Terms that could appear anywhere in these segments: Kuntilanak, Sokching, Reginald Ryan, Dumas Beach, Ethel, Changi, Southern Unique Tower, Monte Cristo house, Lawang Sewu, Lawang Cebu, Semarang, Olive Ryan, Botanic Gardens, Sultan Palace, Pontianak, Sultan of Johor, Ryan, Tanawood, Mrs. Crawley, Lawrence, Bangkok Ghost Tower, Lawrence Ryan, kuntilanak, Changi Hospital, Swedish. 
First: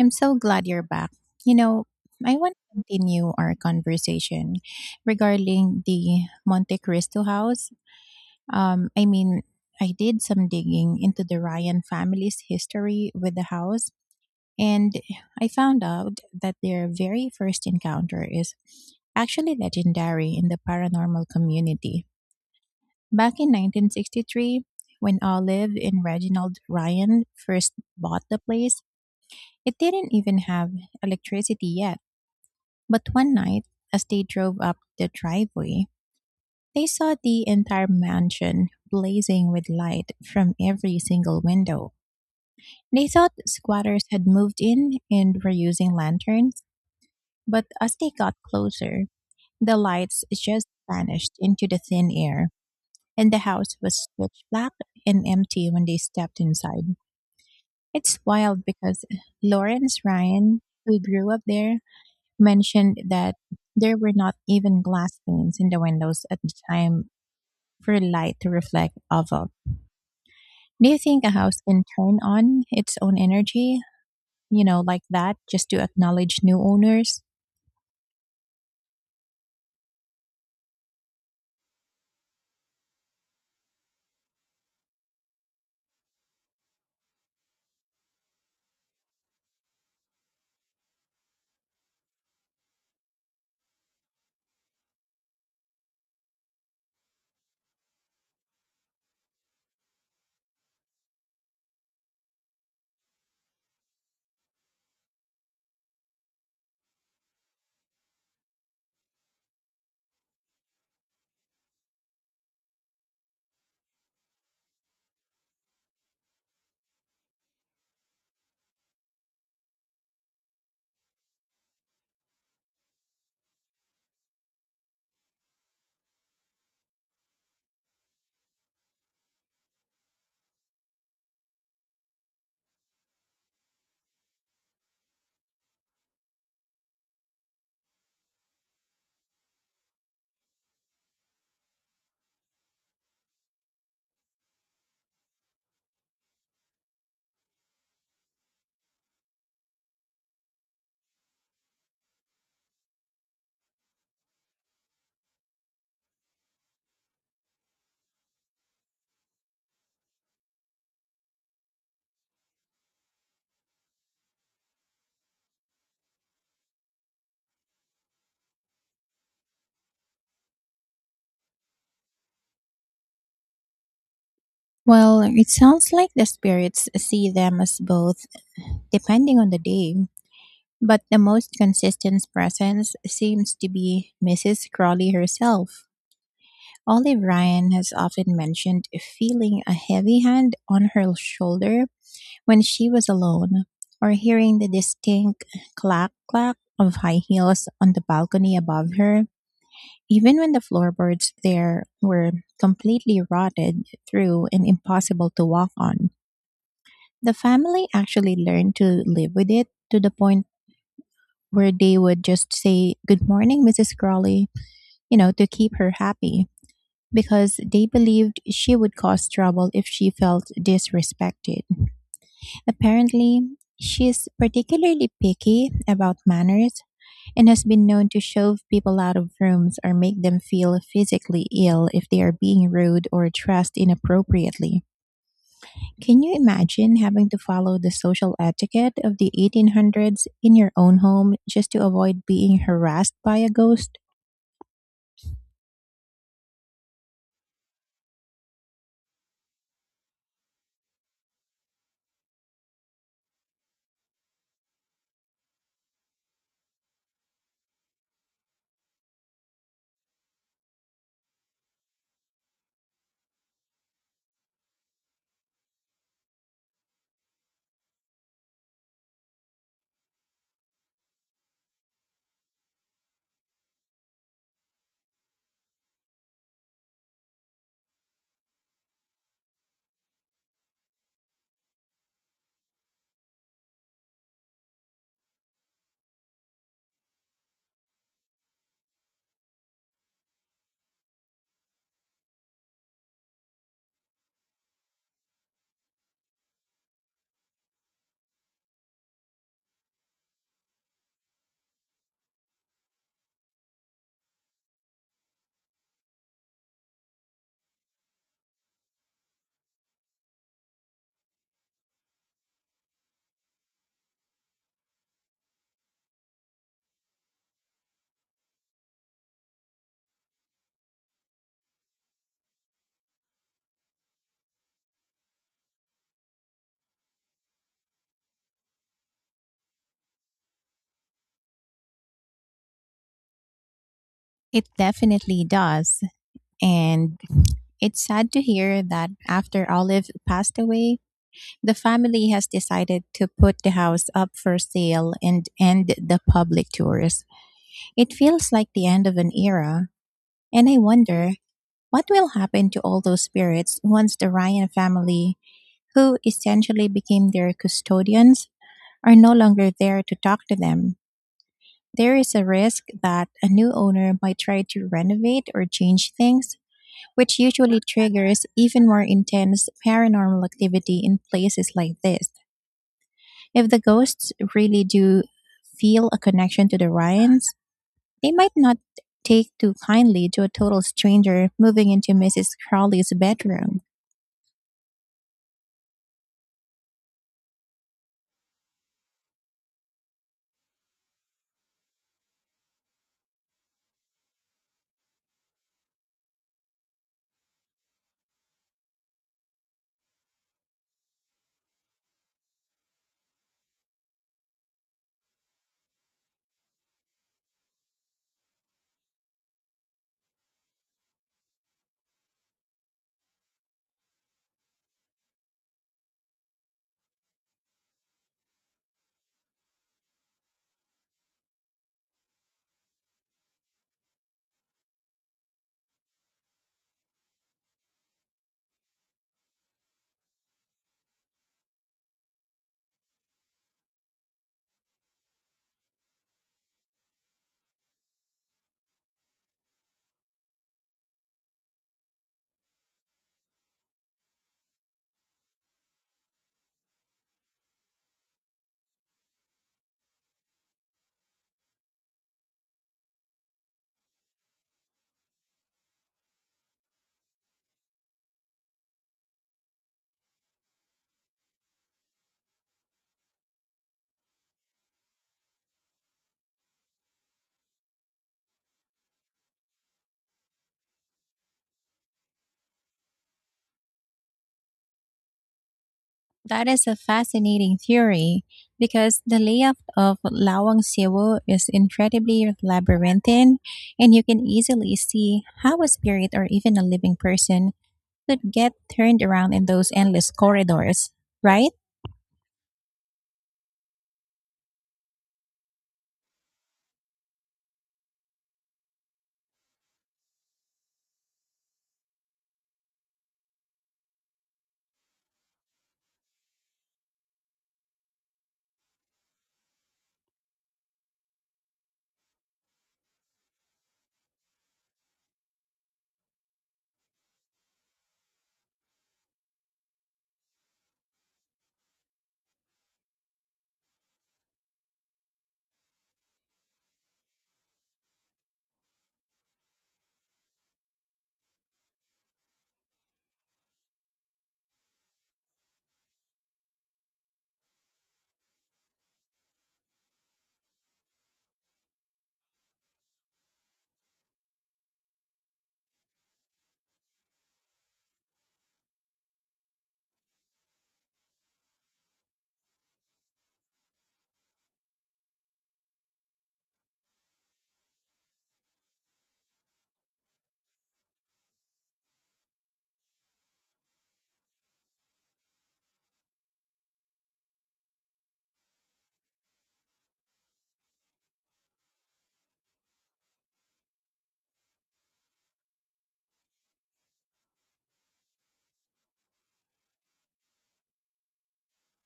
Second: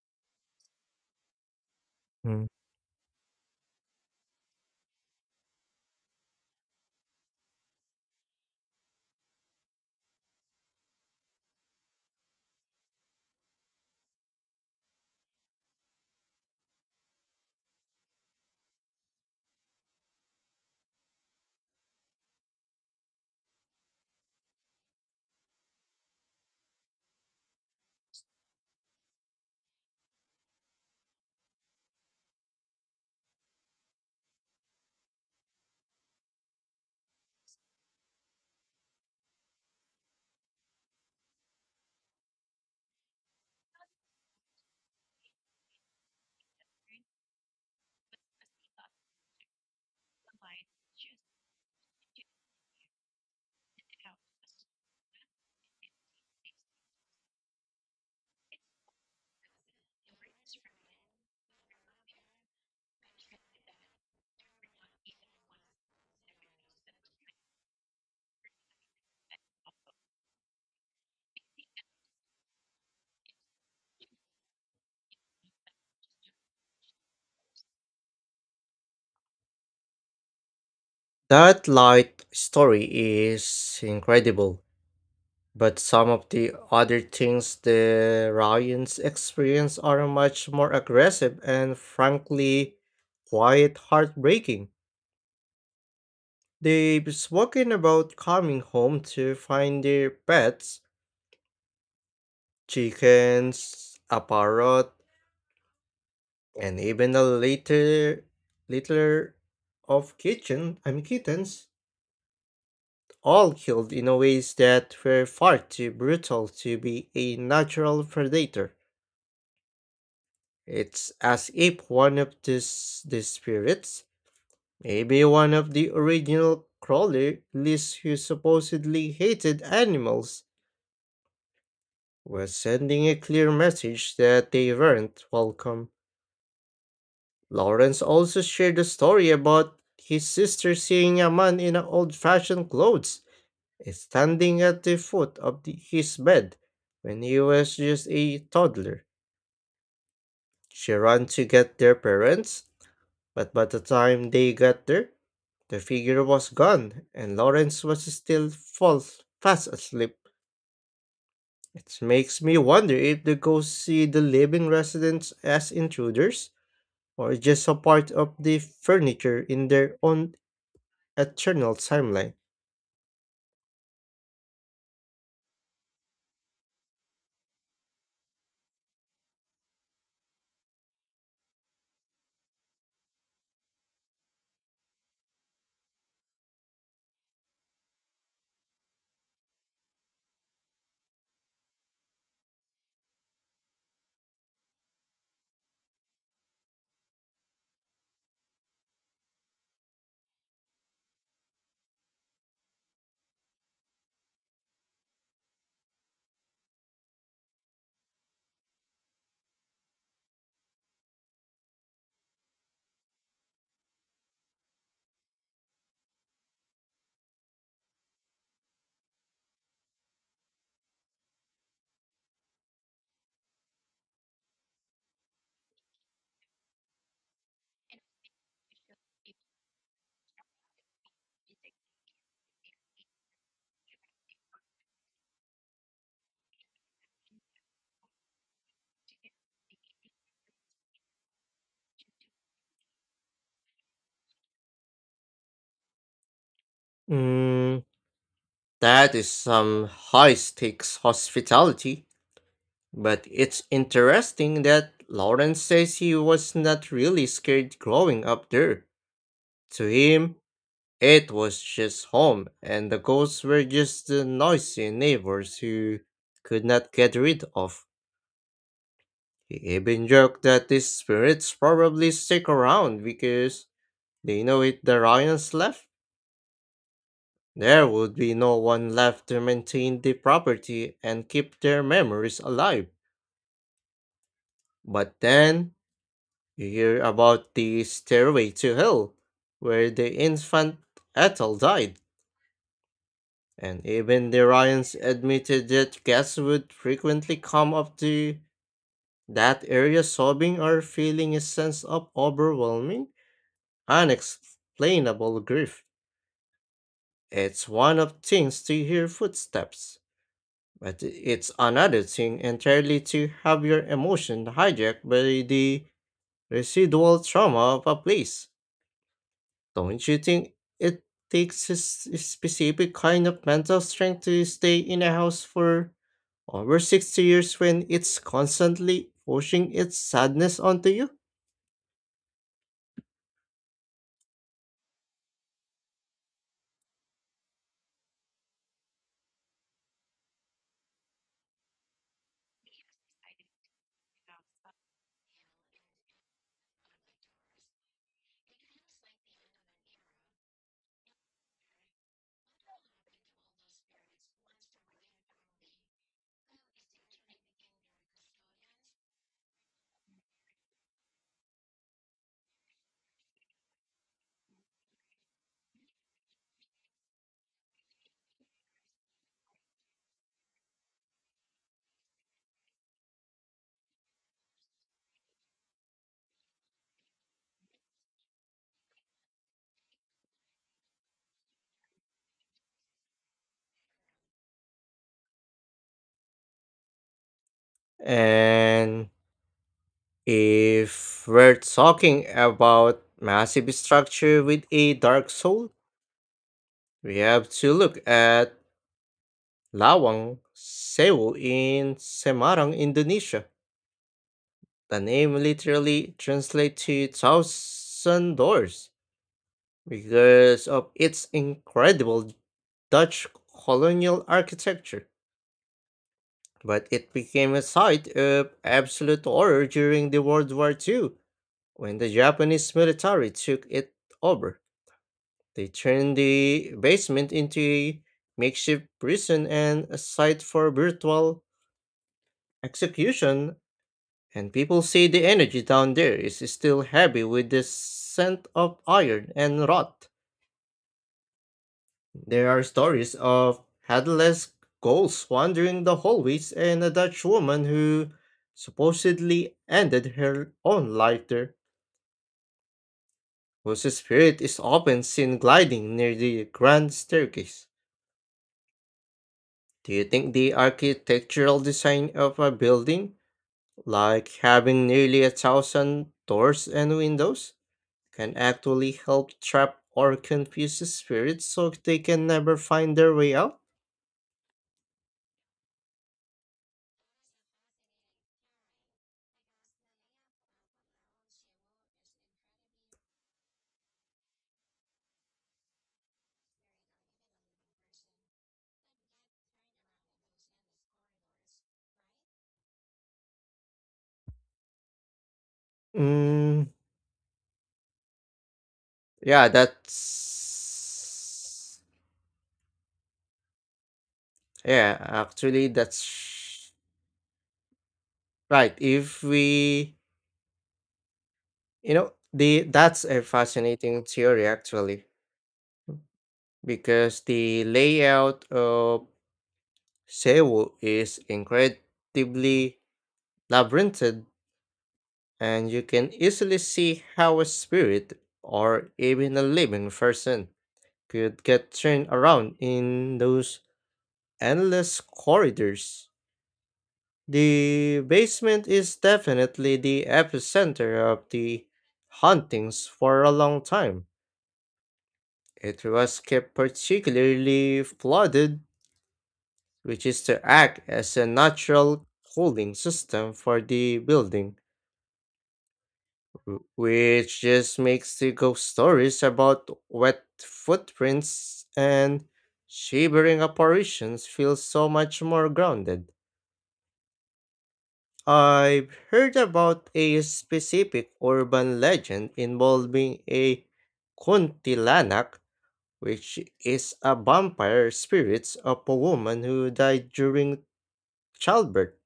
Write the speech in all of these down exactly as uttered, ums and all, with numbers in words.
I'm so glad you're back. You know, I Mm. want to continue our conversation regarding the Monte Cristo house. Um, I mean, I did some digging into the Ryan family's history with the house, and I found out that their very first encounter is actually legendary in the paranormal community. Back in nineteen sixty-three, when Olive and Reginald Ryan first bought the place, it didn't even have electricity yet. But one night, as they drove up the driveway, they saw the entire mansion blazing with light from every single window. They thought squatters had moved in and were using lanterns, but as they got closer, the lights just vanished into the thin air, and the house was pitch black and empty when they stepped inside. It's wild because Lawrence Ryan, who grew up there, mentioned that there were not even glass panes in the windows at the time for light to reflect off of. Do you think a house can turn on its own energy, you know, like that, just to acknowledge new owners? That light story is incredible, but some of the other things the Ryans experience are much more aggressive and frankly quite heartbreaking. They've spoken about coming home to find their pets, chickens, a parrot, and even a litter litter of kitchen I mean kittens, all killed in ways that were far too brutal to be a natural predator. It's as if one of this, the spirits, maybe one of the original crawlies who supposedly hated animals, was sending a clear message that they weren't welcome. Lawrence also shared a story about his sister seeing a man in old fashioned clothes standing at the foot of the, his bed when he was just a toddler. She ran to get their parents, but by the time they got there, the figure was gone and Lawrence was still fall fast asleep. It makes me wonder if the ghosts see the living residents as intruders or just a part of the furniture in their own eternal timeline. Well, it sounds like the spirits see them as both, depending on the day. But the most consistent presence seems to be missus Crawley herself. Olive Ryan has often mentioned feeling a heavy hand on her shoulder when she was alone, or hearing the distinct clack clack of high heels on the balcony above her, even when the floorboards there were completely rotted through and impossible to walk on. The family actually learned to live with it, to the point where they would just say, "Good morning, missus Crawley," you know, to keep her happy, because they believed she would cause trouble if she felt disrespected. Apparently, she is particularly picky about manners and has been known to shove people out of rooms or make them feel physically ill if they are being rude or dressed inappropriately. Can you imagine having to follow the social etiquette of the eighteen hundreds in your own home just to avoid being harassed by a ghost? Mm, that is some high stakes hospitality. But it's interesting that Lawrence says he was not really scared growing up there. To him, it was just home, and the ghosts were just the noisy neighbors who could not get rid of. He even joked that these spirits probably stick around because they know if the Ryans left, there would be no one left to maintain the property and keep their memories alive. But then, you hear about the Stairway to Hell, where the infant Ethel died, and even the Ryans admitted that guests would frequently come up to that area sobbing or feeling a sense of overwhelming, unexplainable grief. It's one of things to hear footsteps, but it's another thing entirely to have your emotion hijacked by the residual trauma of a place. Don't you think it takes a s- a specific kind of mental strength to stay in a house for over sixty years when it's constantly pushing its sadness onto you? It definitely does. And it's sad to hear that after Olive passed away, the family has decided to put the house up for sale and end the public tours. It feels like the end of an era, and I wonder what will happen to all those spirits once the Ryan family, who essentially became their custodians, are no longer there to talk to them. There is a risk that a new owner might try to renovate or change things, which usually triggers even more intense paranormal activity in places like this. If the ghosts really do feel a connection to the Ryans, they might not take too kindly to a total stranger moving into missus Crowley's bedroom. And if we're talking about massive structure with a dark soul, we have to look at Lawang Sewu in Semarang, Indonesia. The name literally translates to thousand doors because of its incredible Dutch colonial architecture. But it became a site of absolute horror during the World War the second when the Japanese military took it over. They turned the basement into a makeshift prison and a site for brutal execution, and people say the energy down there is still heavy with the scent of iron and rot. There are stories of headless ghosts wandering the hallways and a Dutch woman who supposedly ended her own life there, whose spirit is often seen gliding near the grand staircase. Do you think the architectural design of a building, like having nearly a thousand doors and windows, can actually help trap or confuse the spirits so they can never find their way out? That is a fascinating theory, because the layout of Lawang Sewu is incredibly labyrinthine, and you can easily see how a spirit or even a living person could get turned around in those endless corridors, right? Mm, yeah, that's. Yeah, actually, that's right. If we, you know, the That's a fascinating theory actually, because the layout of Sewu is incredibly labyrinthine, and you can easily see how a spirit or even a living person could get turned around in those endless corridors. The basement is definitely the epicenter of the hauntings for a long time. It was kept particularly flooded, which is to act as a natural cooling system for the building, w- which just makes the ghost stories about wet footprints and shivering apparitions feel so much more grounded. I've heard about a specific urban legend involving a kuntilanak, which is a vampire spirit of a woman who died during childbirth,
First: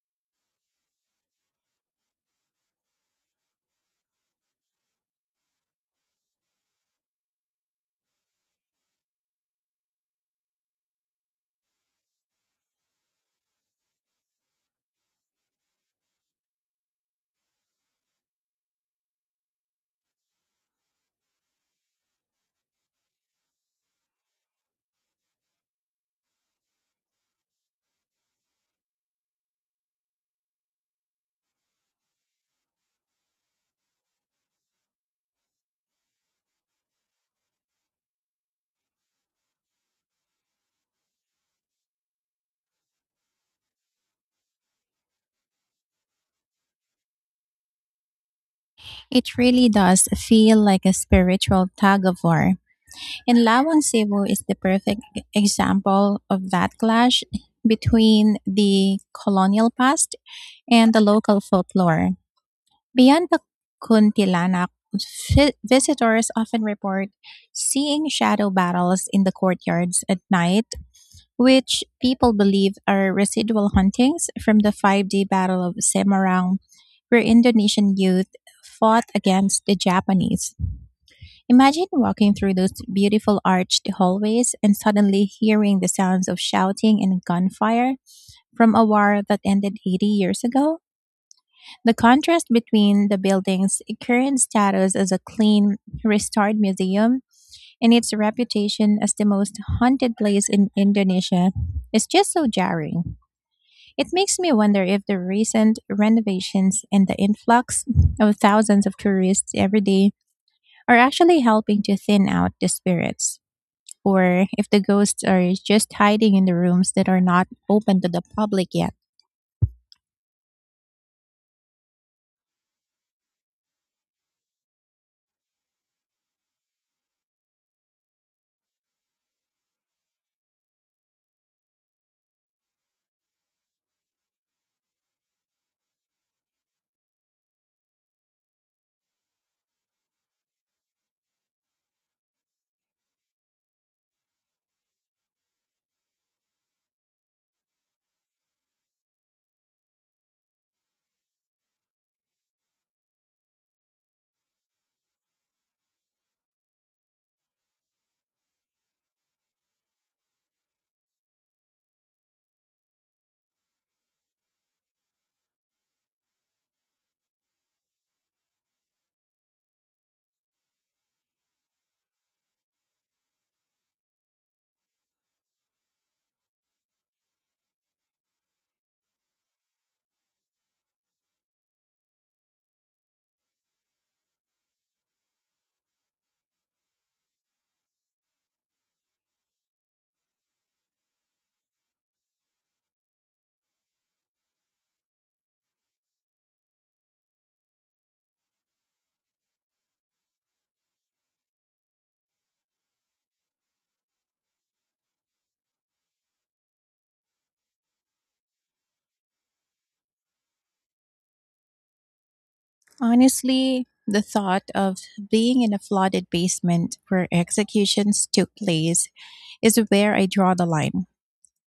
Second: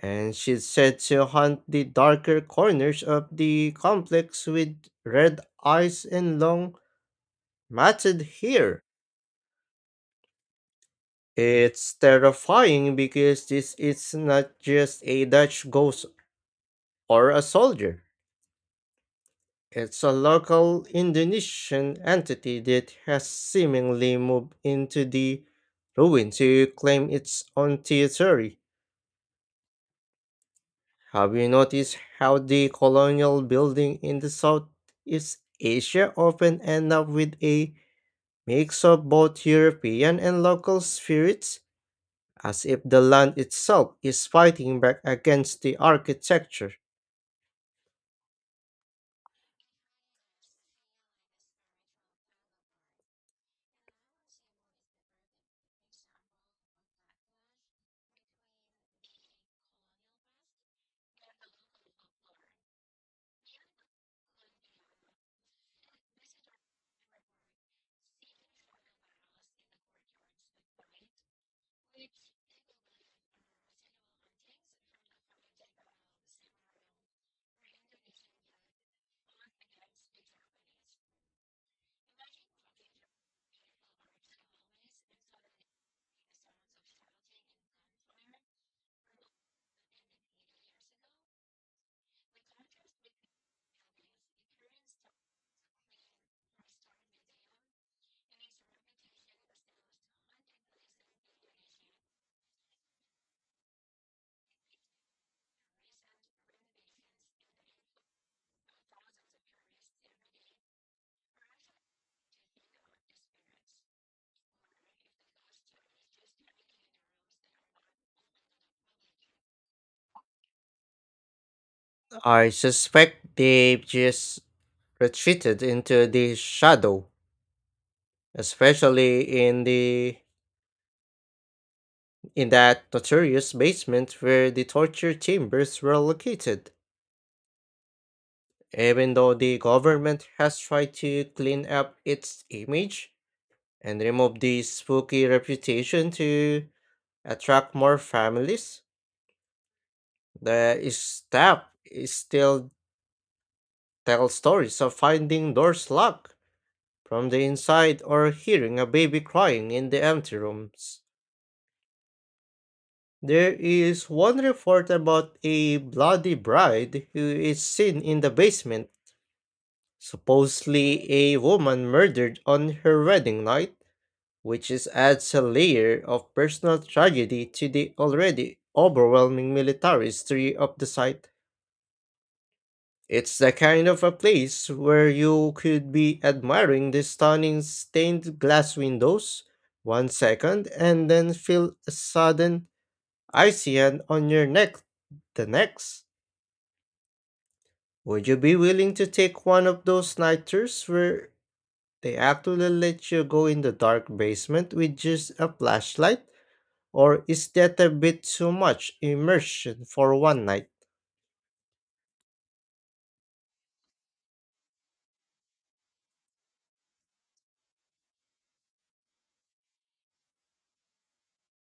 and she's said to haunt the darker corners of the complex with red eyes and long matted hair. It's terrifying because this is not just a Dutch ghost or a soldier. It's a local Indonesian entity that has seemingly moved into the ruin to claim its own territory. Have you noticed how the colonial building in the Southeast Asia often end up with a mix of both European and local spirits, as if the land itself is fighting back against the architecture? It really does feel like a spiritual tug of war. And Lawang Cebu is the perfect e- example of that clash between the colonial past and the local folklore. Beyond the Kuntilanak, vi- visitors often report seeing shadow battles in the courtyards at night, which people believe are residual huntings from the five day Battle of Semarang, where Indonesian youth fought against the Japanese. Imagine walking through those beautiful arched hallways and suddenly hearing the sounds of shouting and gunfire from a war that ended eighty years ago. The contrast between the building's current status as a clean, restored museum and its reputation as the most haunted place in Indonesia is just so jarring. It makes me wonder if the recent renovations and the influx of thousands of tourists every day are actually helping to thin out the spirits, or if the ghosts are just hiding in the rooms that are not open to the public yet. I suspect they've just retreated into the shadow, especially in the in that notorious basement where the torture chambers were located. Even though the government has tried to clean up its image and remove the spooky reputation to attract more families, the staff is still tell stories of finding doors locked from the inside or hearing a baby crying in the empty rooms. There is one report about a bloody bride who is seen in the basement, supposedly a woman murdered on her wedding night, which is adds a layer of personal tragedy to the already overwhelming military history of the site. It's the kind of a place where you could be admiring the stunning stained glass windows one second and then feel a sudden icy hand on your neck the next. Would you be willing to take one of those nighters where they actually let you go in the dark basement with just a flashlight? Or is that a bit too much immersion for one night? Honestly, the thought of being in a flooded basement where executions took place is where I draw the line.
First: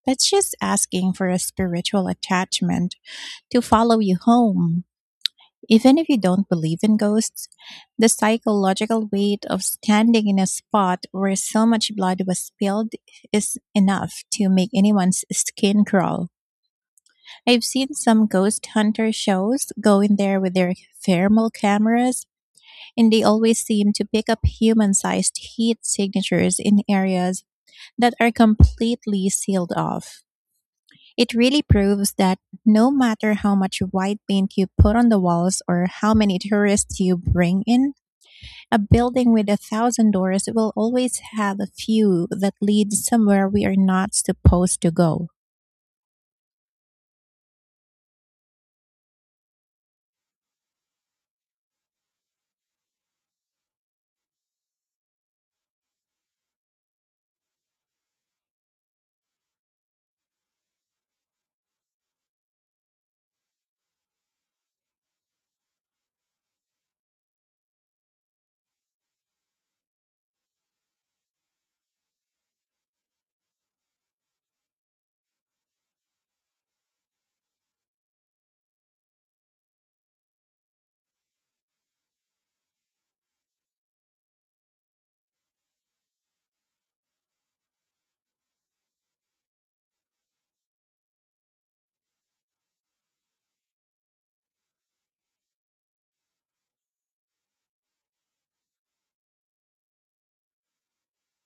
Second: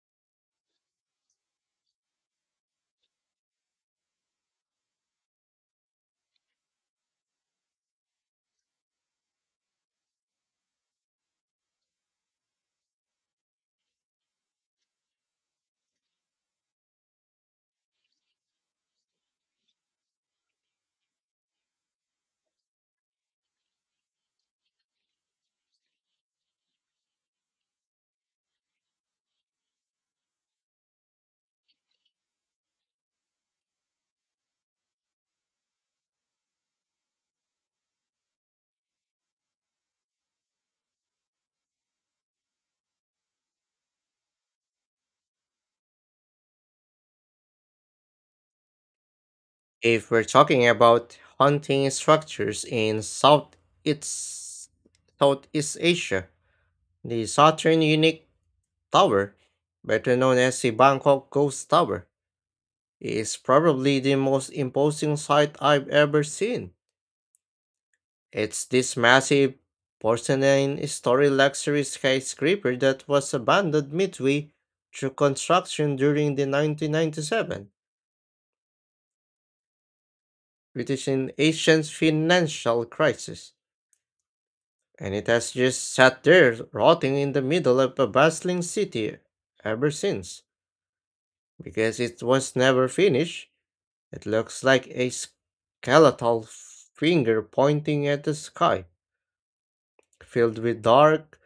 That's just asking for a spiritual attachment to follow you home. Even if you don't believe in ghosts, the psychological weight of standing in a spot where so much blood was spilled is enough to make anyone's skin crawl. I've seen some ghost hunter shows go in there with their thermal cameras, and they always seem to pick up human sized heat signatures in areas that are completely sealed off. It really proves that no matter how much white paint you put on the walls or how many tourists you bring in, a building with a thousand doors will always have a few that lead somewhere we are not supposed to go. If we're talking about haunting structures in South it's Southeast Asia, the Southern Unique Tower, better known as the Bangkok Ghost Tower, is probably the most imposing sight I've ever seen. It's this massive porcelain story luxury skyscraper that was abandoned midway through construction during the nineteen ninety-seven British and Asian financial crisis, and it has just sat there rotting in the middle of a bustling city ever since. Because it was never finished, it looks like a skeletal finger pointing at the sky, filled with dark,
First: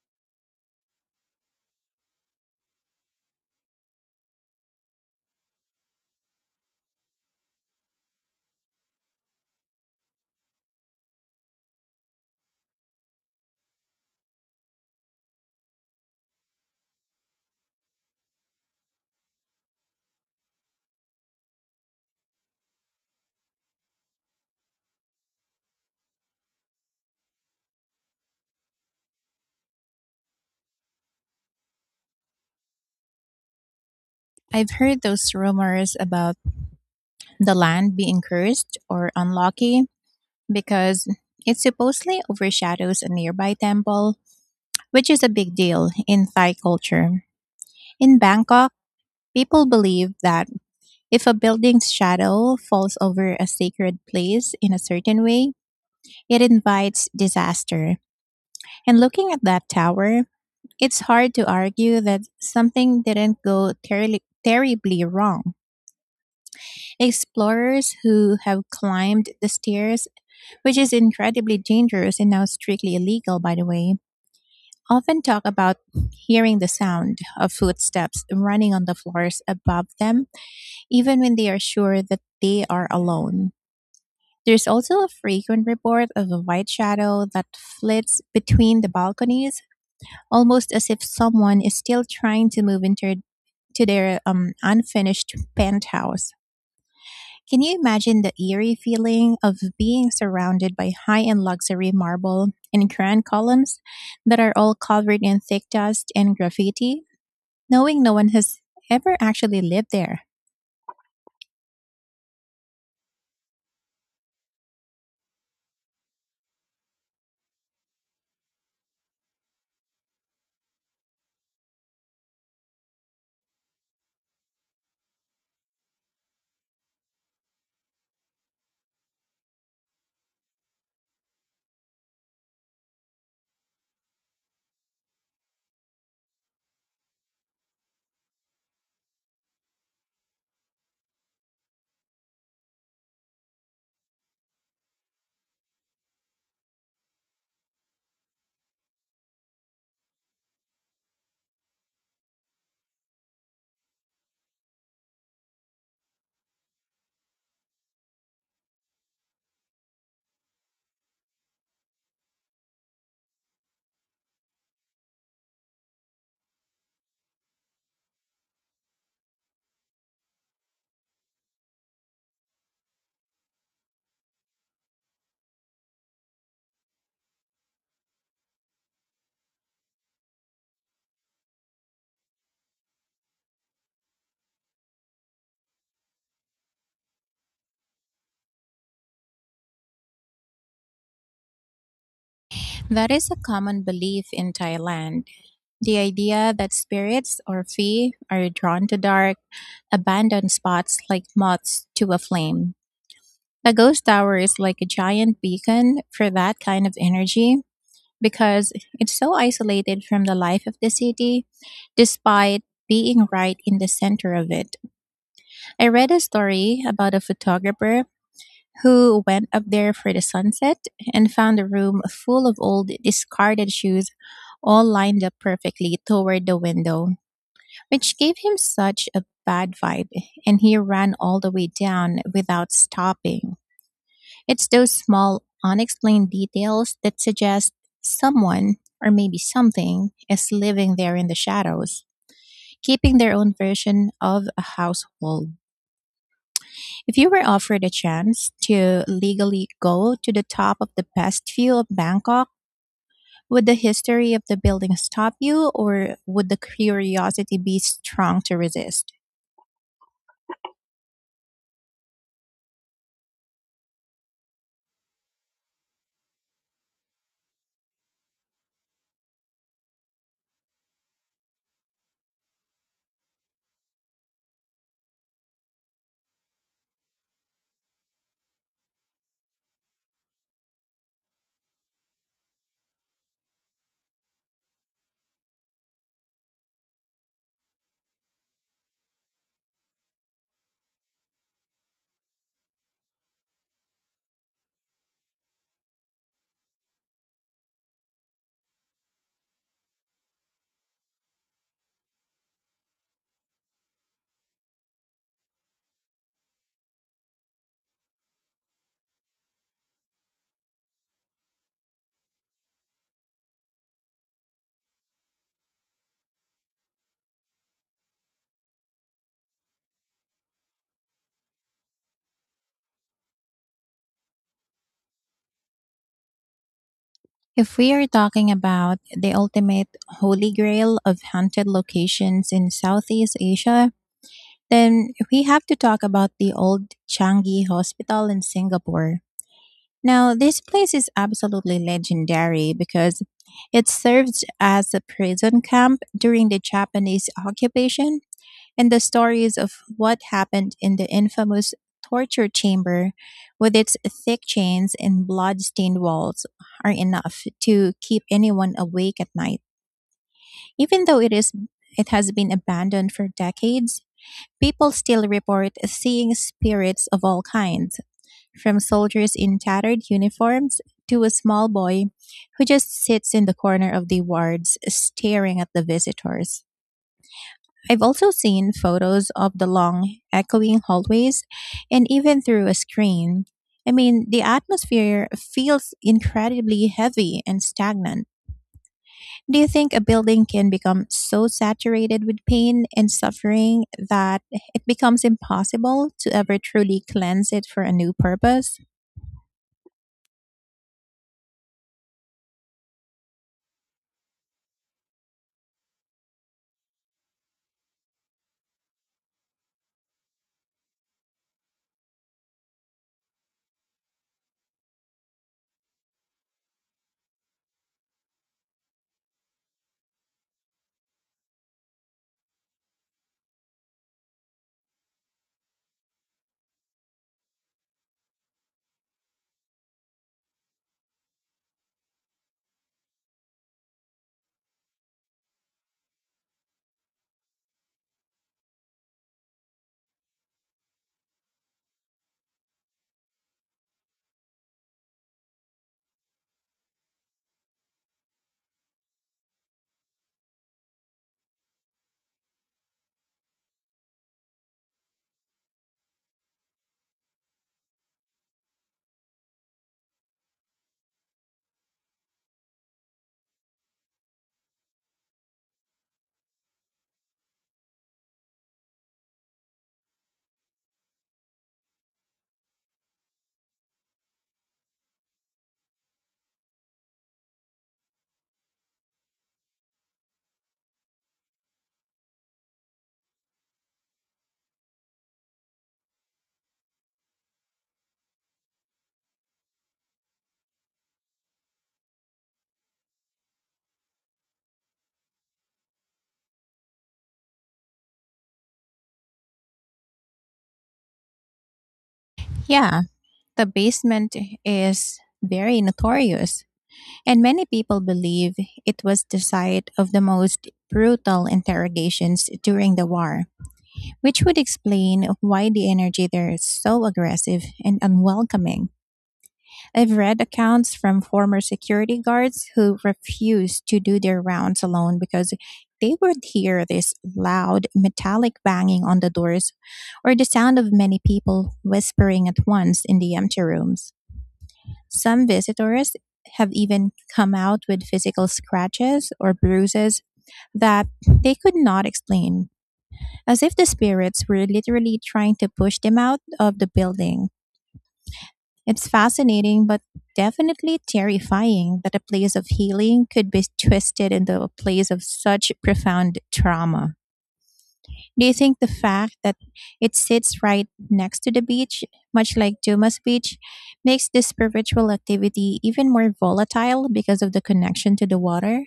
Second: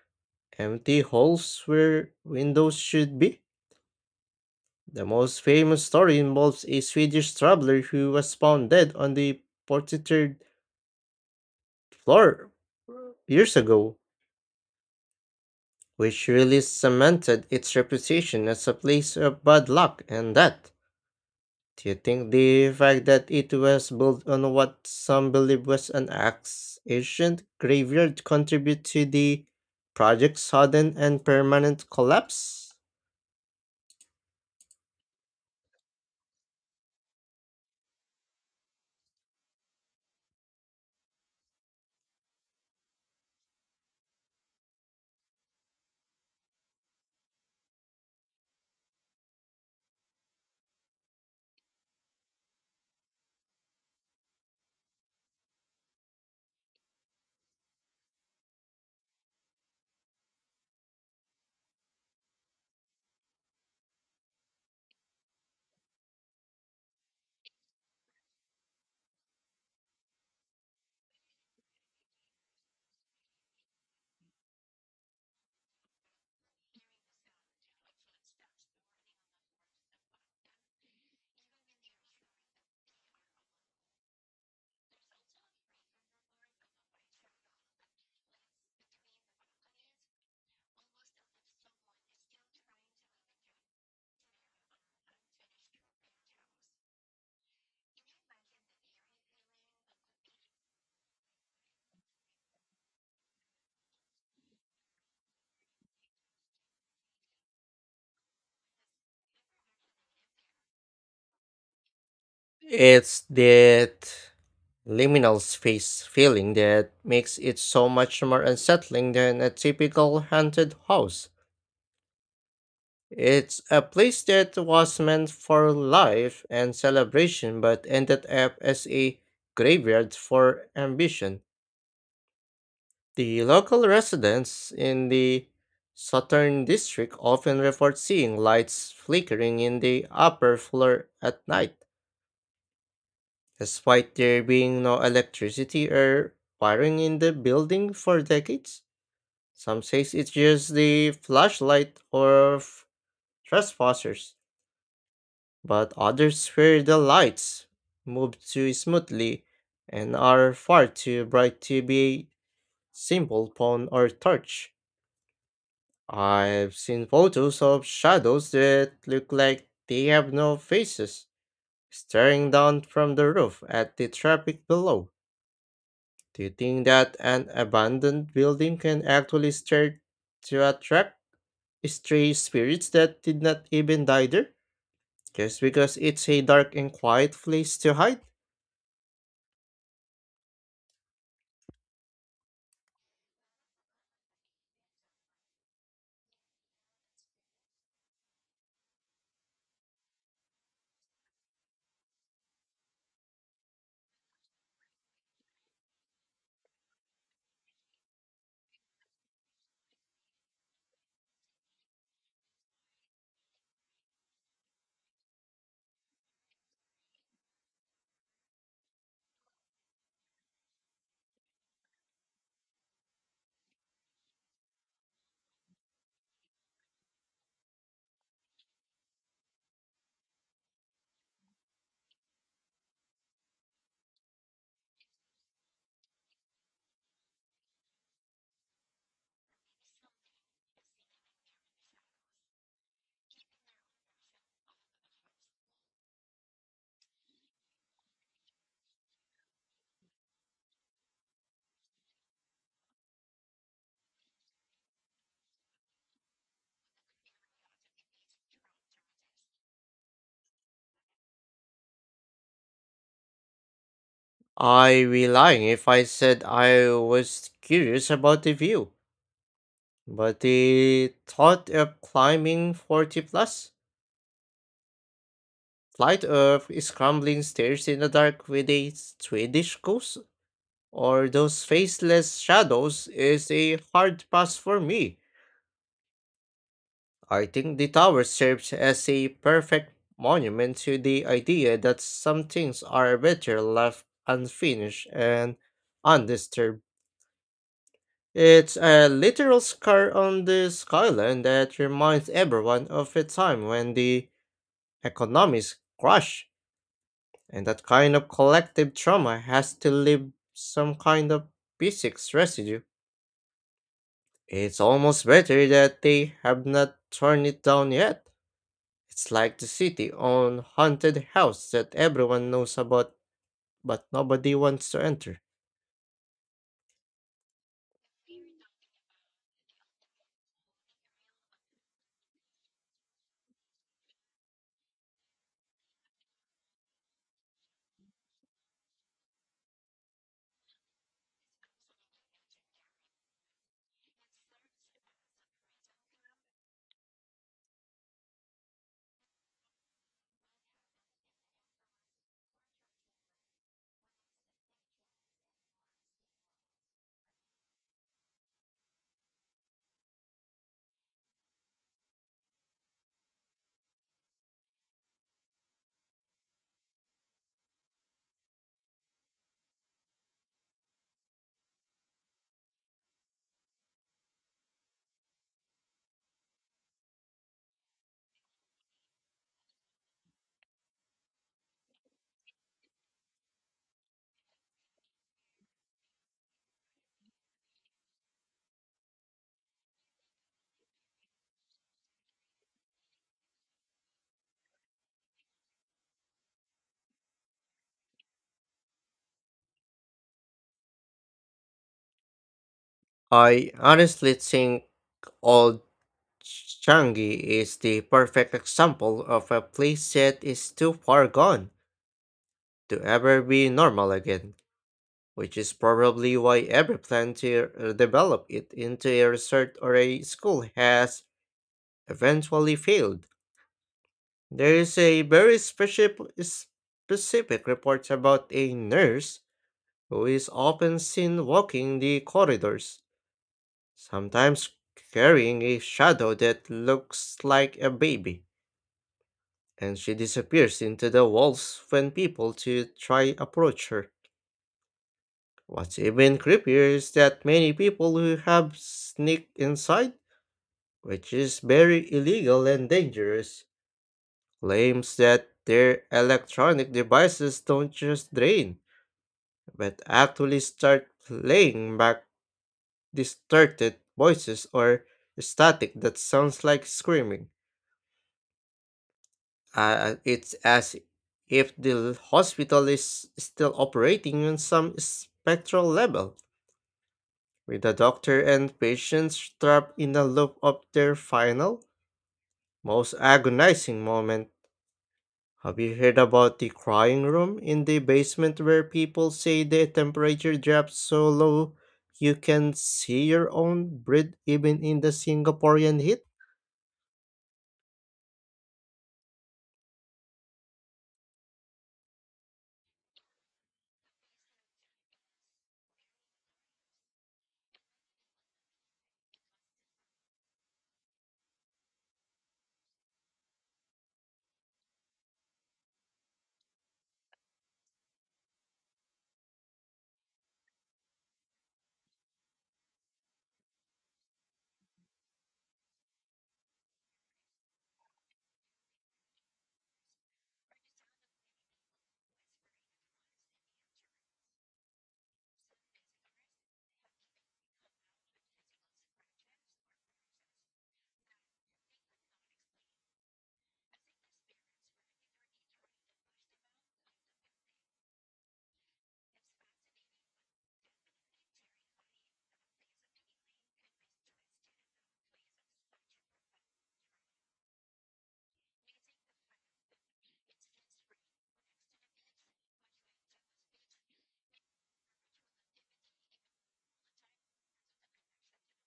empty holes where windows should be. The most famous story involves a Swedish traveler who was found dead on the forty-third floor years ago, which really cemented its reputation as a place of bad luck and death. Do you think the fact that it was built on what some believe was an axe ancient graveyard contribute to the project's sudden and permanent collapse? I've heard those rumors about the land being cursed or unlucky because it supposedly overshadows a nearby temple, which is a big deal in Thai culture. In Bangkok, people believe that if a building's shadow falls over a sacred place in a certain way, it invites disaster. And looking at that tower, it's hard to argue that something didn't go terribly, terribly wrong. Explorers who have climbed the stairs, which is incredibly dangerous and now strictly illegal, by the way, often talk about hearing the sound of footsteps running on the floors above them, even when they are sure that they are alone. There's also a frequent report of a white shadow that flits between the balconies, almost as if someone is still trying to move into to their um, unfinished penthouse. Can you imagine the eerie feeling of being surrounded by high end luxury marble and grand columns that are all covered in thick dust and graffiti, knowing no one has ever actually lived there? It's that liminal space feeling that makes it so much more unsettling than a typical haunted house. It's a place that was meant for life and celebration but ended up as a graveyard for ambition. The local residents in the southern district often report seeing lights flickering in the upper floor at night, despite there being no electricity or wiring in the building for decades. Some say it's just the flashlight of trespassers, but others swear the lights move too smoothly and are far too bright to be a simple phone or torch. I've seen photos of shadows that look like they have no faces, staring down from the roof at the traffic below. Do you think that an abandoned building can actually start to attract stray spirits that did not even die there? Just because it's a dark and quiet place to hide? That is a common belief in Thailand, the idea that spirits or fee are drawn to dark, abandoned spots like moths to a flame. A ghost tower is like a giant beacon for that kind of energy, because it's so isolated from the life of the city, despite being right in the center of it. I read a story about a photographer who went up there for the sunset and found a room full of old, discarded shoes, all lined up perfectly toward the window, which gave him such a bad vibe, and he ran all the way down without stopping. It's those small, unexplained details that suggest someone, or maybe something, is living there in the shadows, keeping their own version of a household. If you were offered a chance to legally go to the top of the best view of Bangkok, would the history of the building stop you, or would the curiosity be strong to resist? I'd be lying if I said I was curious about the view, but the thought of climbing forty plus flight of scrambling stairs in the dark with a Swedish ghost or those faceless shadows is a hard pass for me. I think the tower serves as a perfect monument to the idea that some things are better left unfinished and undisturbed. It's a literal scar on the skyline that reminds everyone of a time when the economies crashed, and that kind of collective trauma has to leave some kind of physics residue. It's almost better that they have not torn it down yet. It's like the city on haunted house that everyone knows about but nobody wants to enter. If we are talking about the ultimate holy grail of haunted locations in Southeast Asia, then we have to talk about the old Changi Hospital in Singapore. Now, this place is absolutely legendary because it served as a prison camp during the Japanese occupation, and the stories of what happened in the infamous torture chamber with its thick chains and blood-stained walls are enough to keep anyone awake at night. Even though it is it has been abandoned for decades, people still report seeing spirits of all kinds, from soldiers in tattered uniforms to a small boy who just sits in the corner of the wards staring at the visitors. I've also seen photos of the long, echoing hallways, and even through a screen, I mean, the atmosphere feels incredibly heavy and stagnant. Do you think a building can become so saturated with pain and suffering that it becomes impossible to ever truly cleanse it for a new purpose? I honestly think Old Changi is the perfect example of a place that is too far gone to ever be normal again, which is probably why every plan to uh, develop it into a resort or a school has eventually failed. There is a very specific specific report about a nurse who is often seen walking the corridors, sometimes carrying a shadow that looks like a baby, and she disappears into the walls when people to try approach her. What's even creepier is that many people who have sneaked inside, which is very illegal and dangerous, claims that their electronic devices don't just drain, but actually start playing back distorted voices or static that sounds like screaming. Uh, it's as if the hospital is still operating on some spectral level, with the doctor and patients trapped in the loop of their final, most agonizing moment. Have you heard about the crying room in the basement where people say the temperature drops so low you can see your own breath even in the Singaporean heat? Yeah, the basement is very notorious. And many people believe it was the site of the most brutal interrogations during the war, which would explain why the energy there is so aggressive and unwelcoming. I've read accounts from former security guards who refused to do their rounds alone because they would hear this loud metallic banging on the doors, or the sound of many people whispering at once in the empty rooms. Some visitors have even come out with physical scratches or bruises that they could not explain, as if the spirits were literally trying to push them out of the building. It's fascinating, but definitely terrifying, that a place of healing could be twisted into a place of such profound trauma. Do you think the fact that it sits right next to the beach, much like Dumas Beach, makes this spiritual activity even more volatile because of the connection to the water?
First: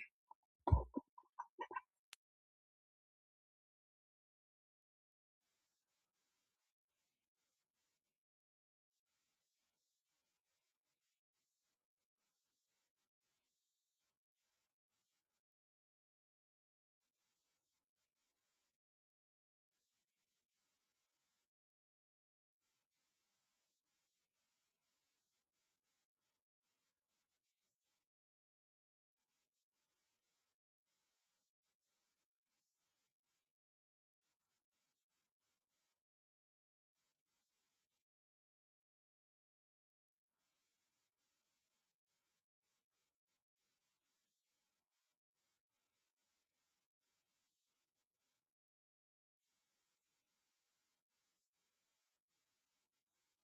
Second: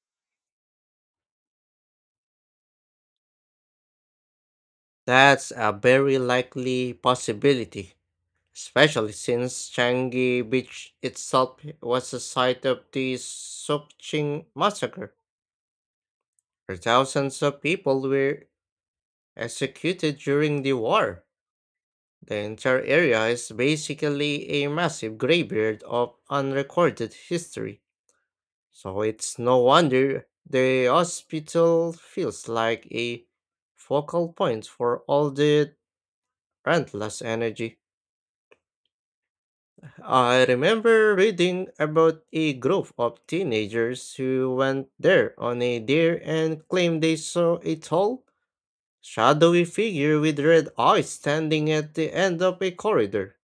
That's a very likely possibility, especially since Changi Beach itself was the site of the Sokching massacre, where thousands of people were executed during the war. The entire area is basically a massive graveyard of unrecorded history, so it's no wonder the hospital feels like a focal point for all the relentless energy. I remember reading about a group of teenagers who went there on a dare and claimed they saw a tall, shadowy figure with red eyes standing at the end of a corridor.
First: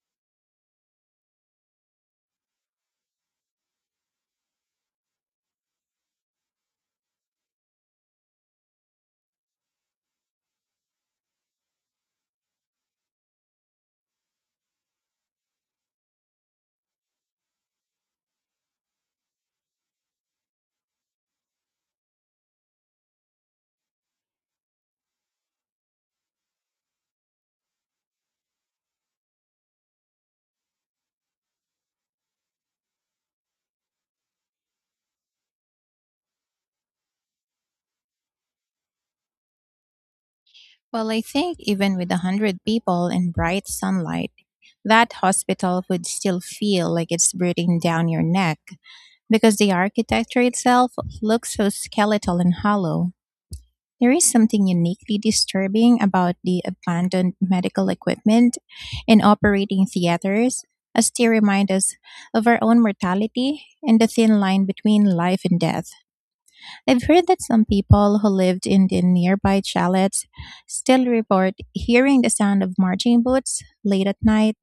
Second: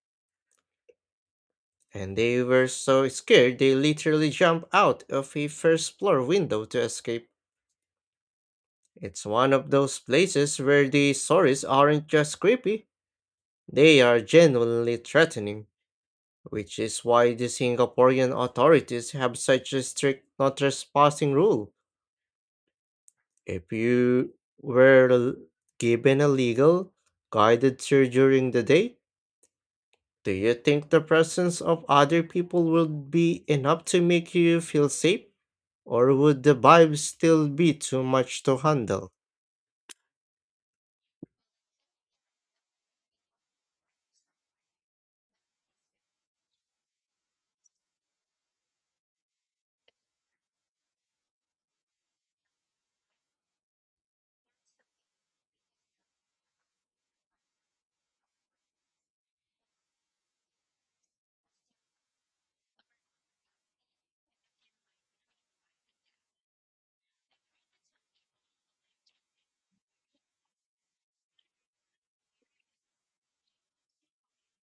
And they were so scared they literally jumped out of a first floor window to escape. It's one of those places where the stories aren't just creepy, they are genuinely threatening, which is why the Singaporean authorities have such a strict no trespassing rule. If you were l- given a legal, guided tour during the day, do you think the presence of other people would be enough to make you feel safe? Or would the vibe still be too much to handle? Well, I think even with a hundred people and bright sunlight, that hospital would still feel like it's breathing down your neck, because the architecture itself looks so skeletal and hollow. There is something uniquely disturbing about the abandoned medical equipment in operating theaters, as they remind us of our own mortality and the thin line between life and death. I've heard that some people who lived in the nearby chalets still report hearing the sound of marching boots late at night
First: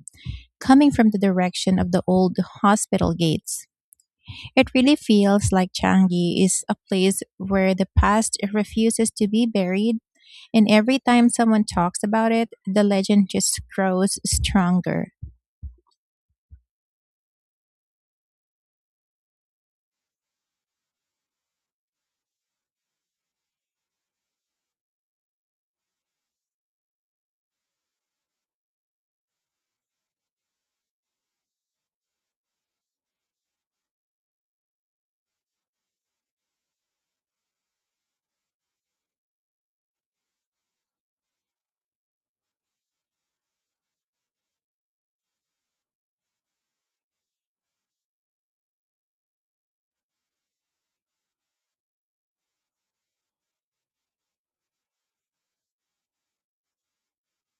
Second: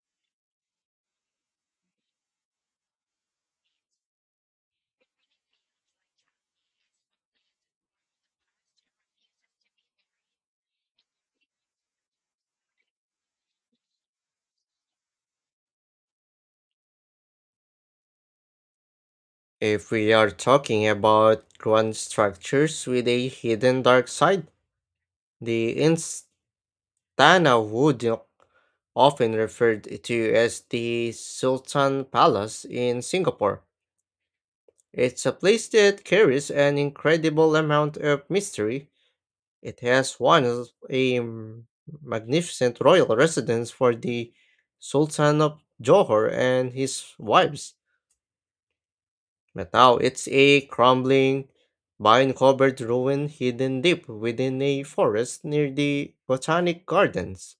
coming from the direction of the old hospital gates. It really feels like Changi is a place where the past refuses to be buried, and every time someone talks about it, the legend just grows stronger. If we are talking about grand structures with a hidden dark side, the ins. Tanawood, often referred to as the Sultan Palace in Singapore. It's a place that carries an incredible amount of mystery. It has one of a m- magnificent royal residence for the Sultan of Johor and his wives, but now it's a crumbling, vine-covered ruin hidden deep within a forest near the Botanic Gardens.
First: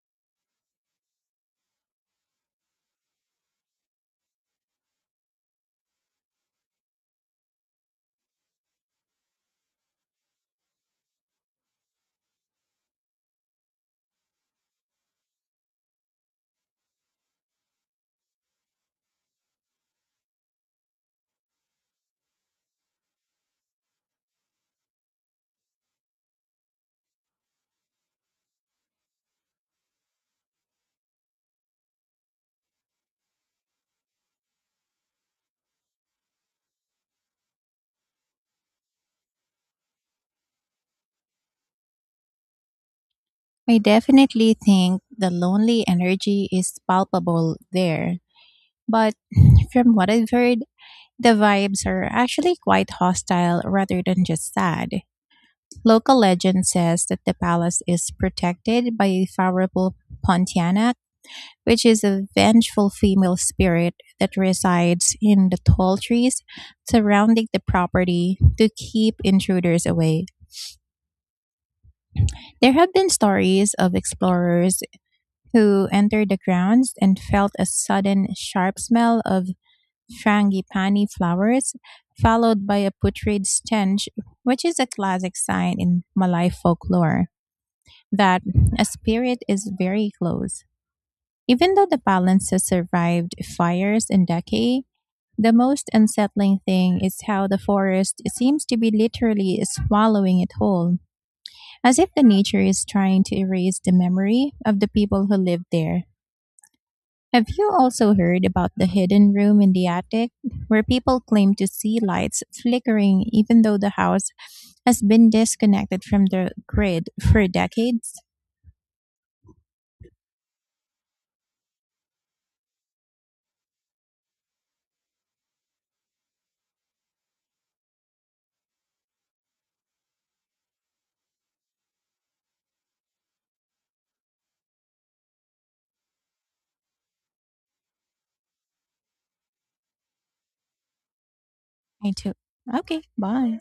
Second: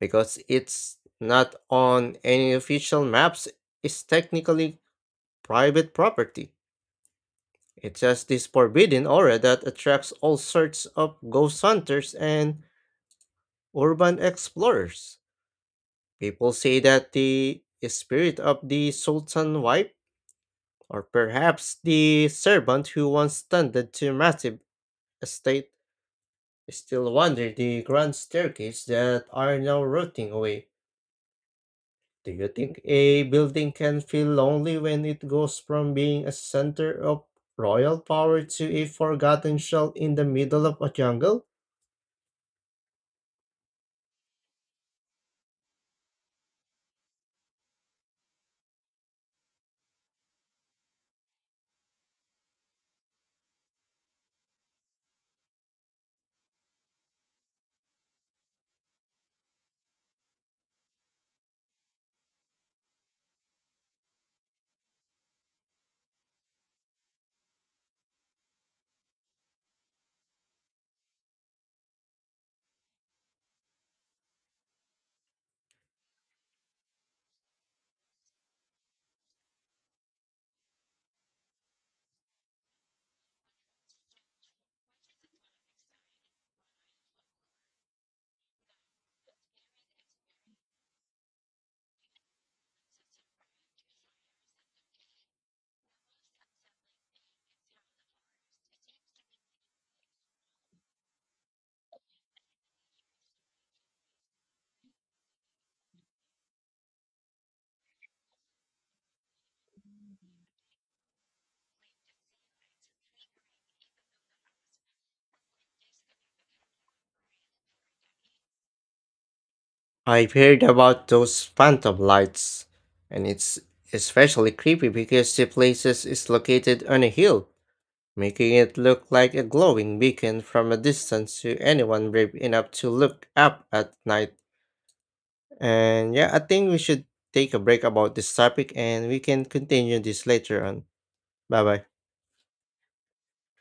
Because it's not on any official maps, is technically private property. It's just this forbidden aura that attracts all sorts of ghost hunters and urban explorers. People say that the spirit of the Sultan wife, or perhaps the servant who once tended to massive estate, still wander the grand staircase that are now rotting away. Do you think a building can feel lonely when it goes from being a center of royal power to a forgotten shell in the middle of a jungle? I definitely think the lonely energy is palpable there. But from what I've heard, the vibes are actually quite hostile rather than just sad. Local legend says that the palace is protected by a powerful Pontianak, which is a vengeful female spirit that resides in the tall trees surrounding the property to keep intruders away. There have been stories of explorers who entered the grounds and felt a sudden sharp smell of frangipani flowers, followed by a putrid stench, which is a classic sign in Malay folklore that a spirit is very close. Even though the palaces survived fires and decay, the most unsettling thing is how the forest seems to be literally swallowing it whole, as if the nature is trying to erase the memory of the people who lived there. Have you also heard about the hidden room in the attic where people claim to see lights flickering even though the house has been disconnected from the grid for decades? I've heard about those phantom lights, and it's especially creepy because the place is located on a hill, making it look like a glowing beacon from a distance to anyone brave enough to look up at night. And yeah, I think we should take a break about this topic and we can continue this later on. Bye bye. I too. Okay, bye.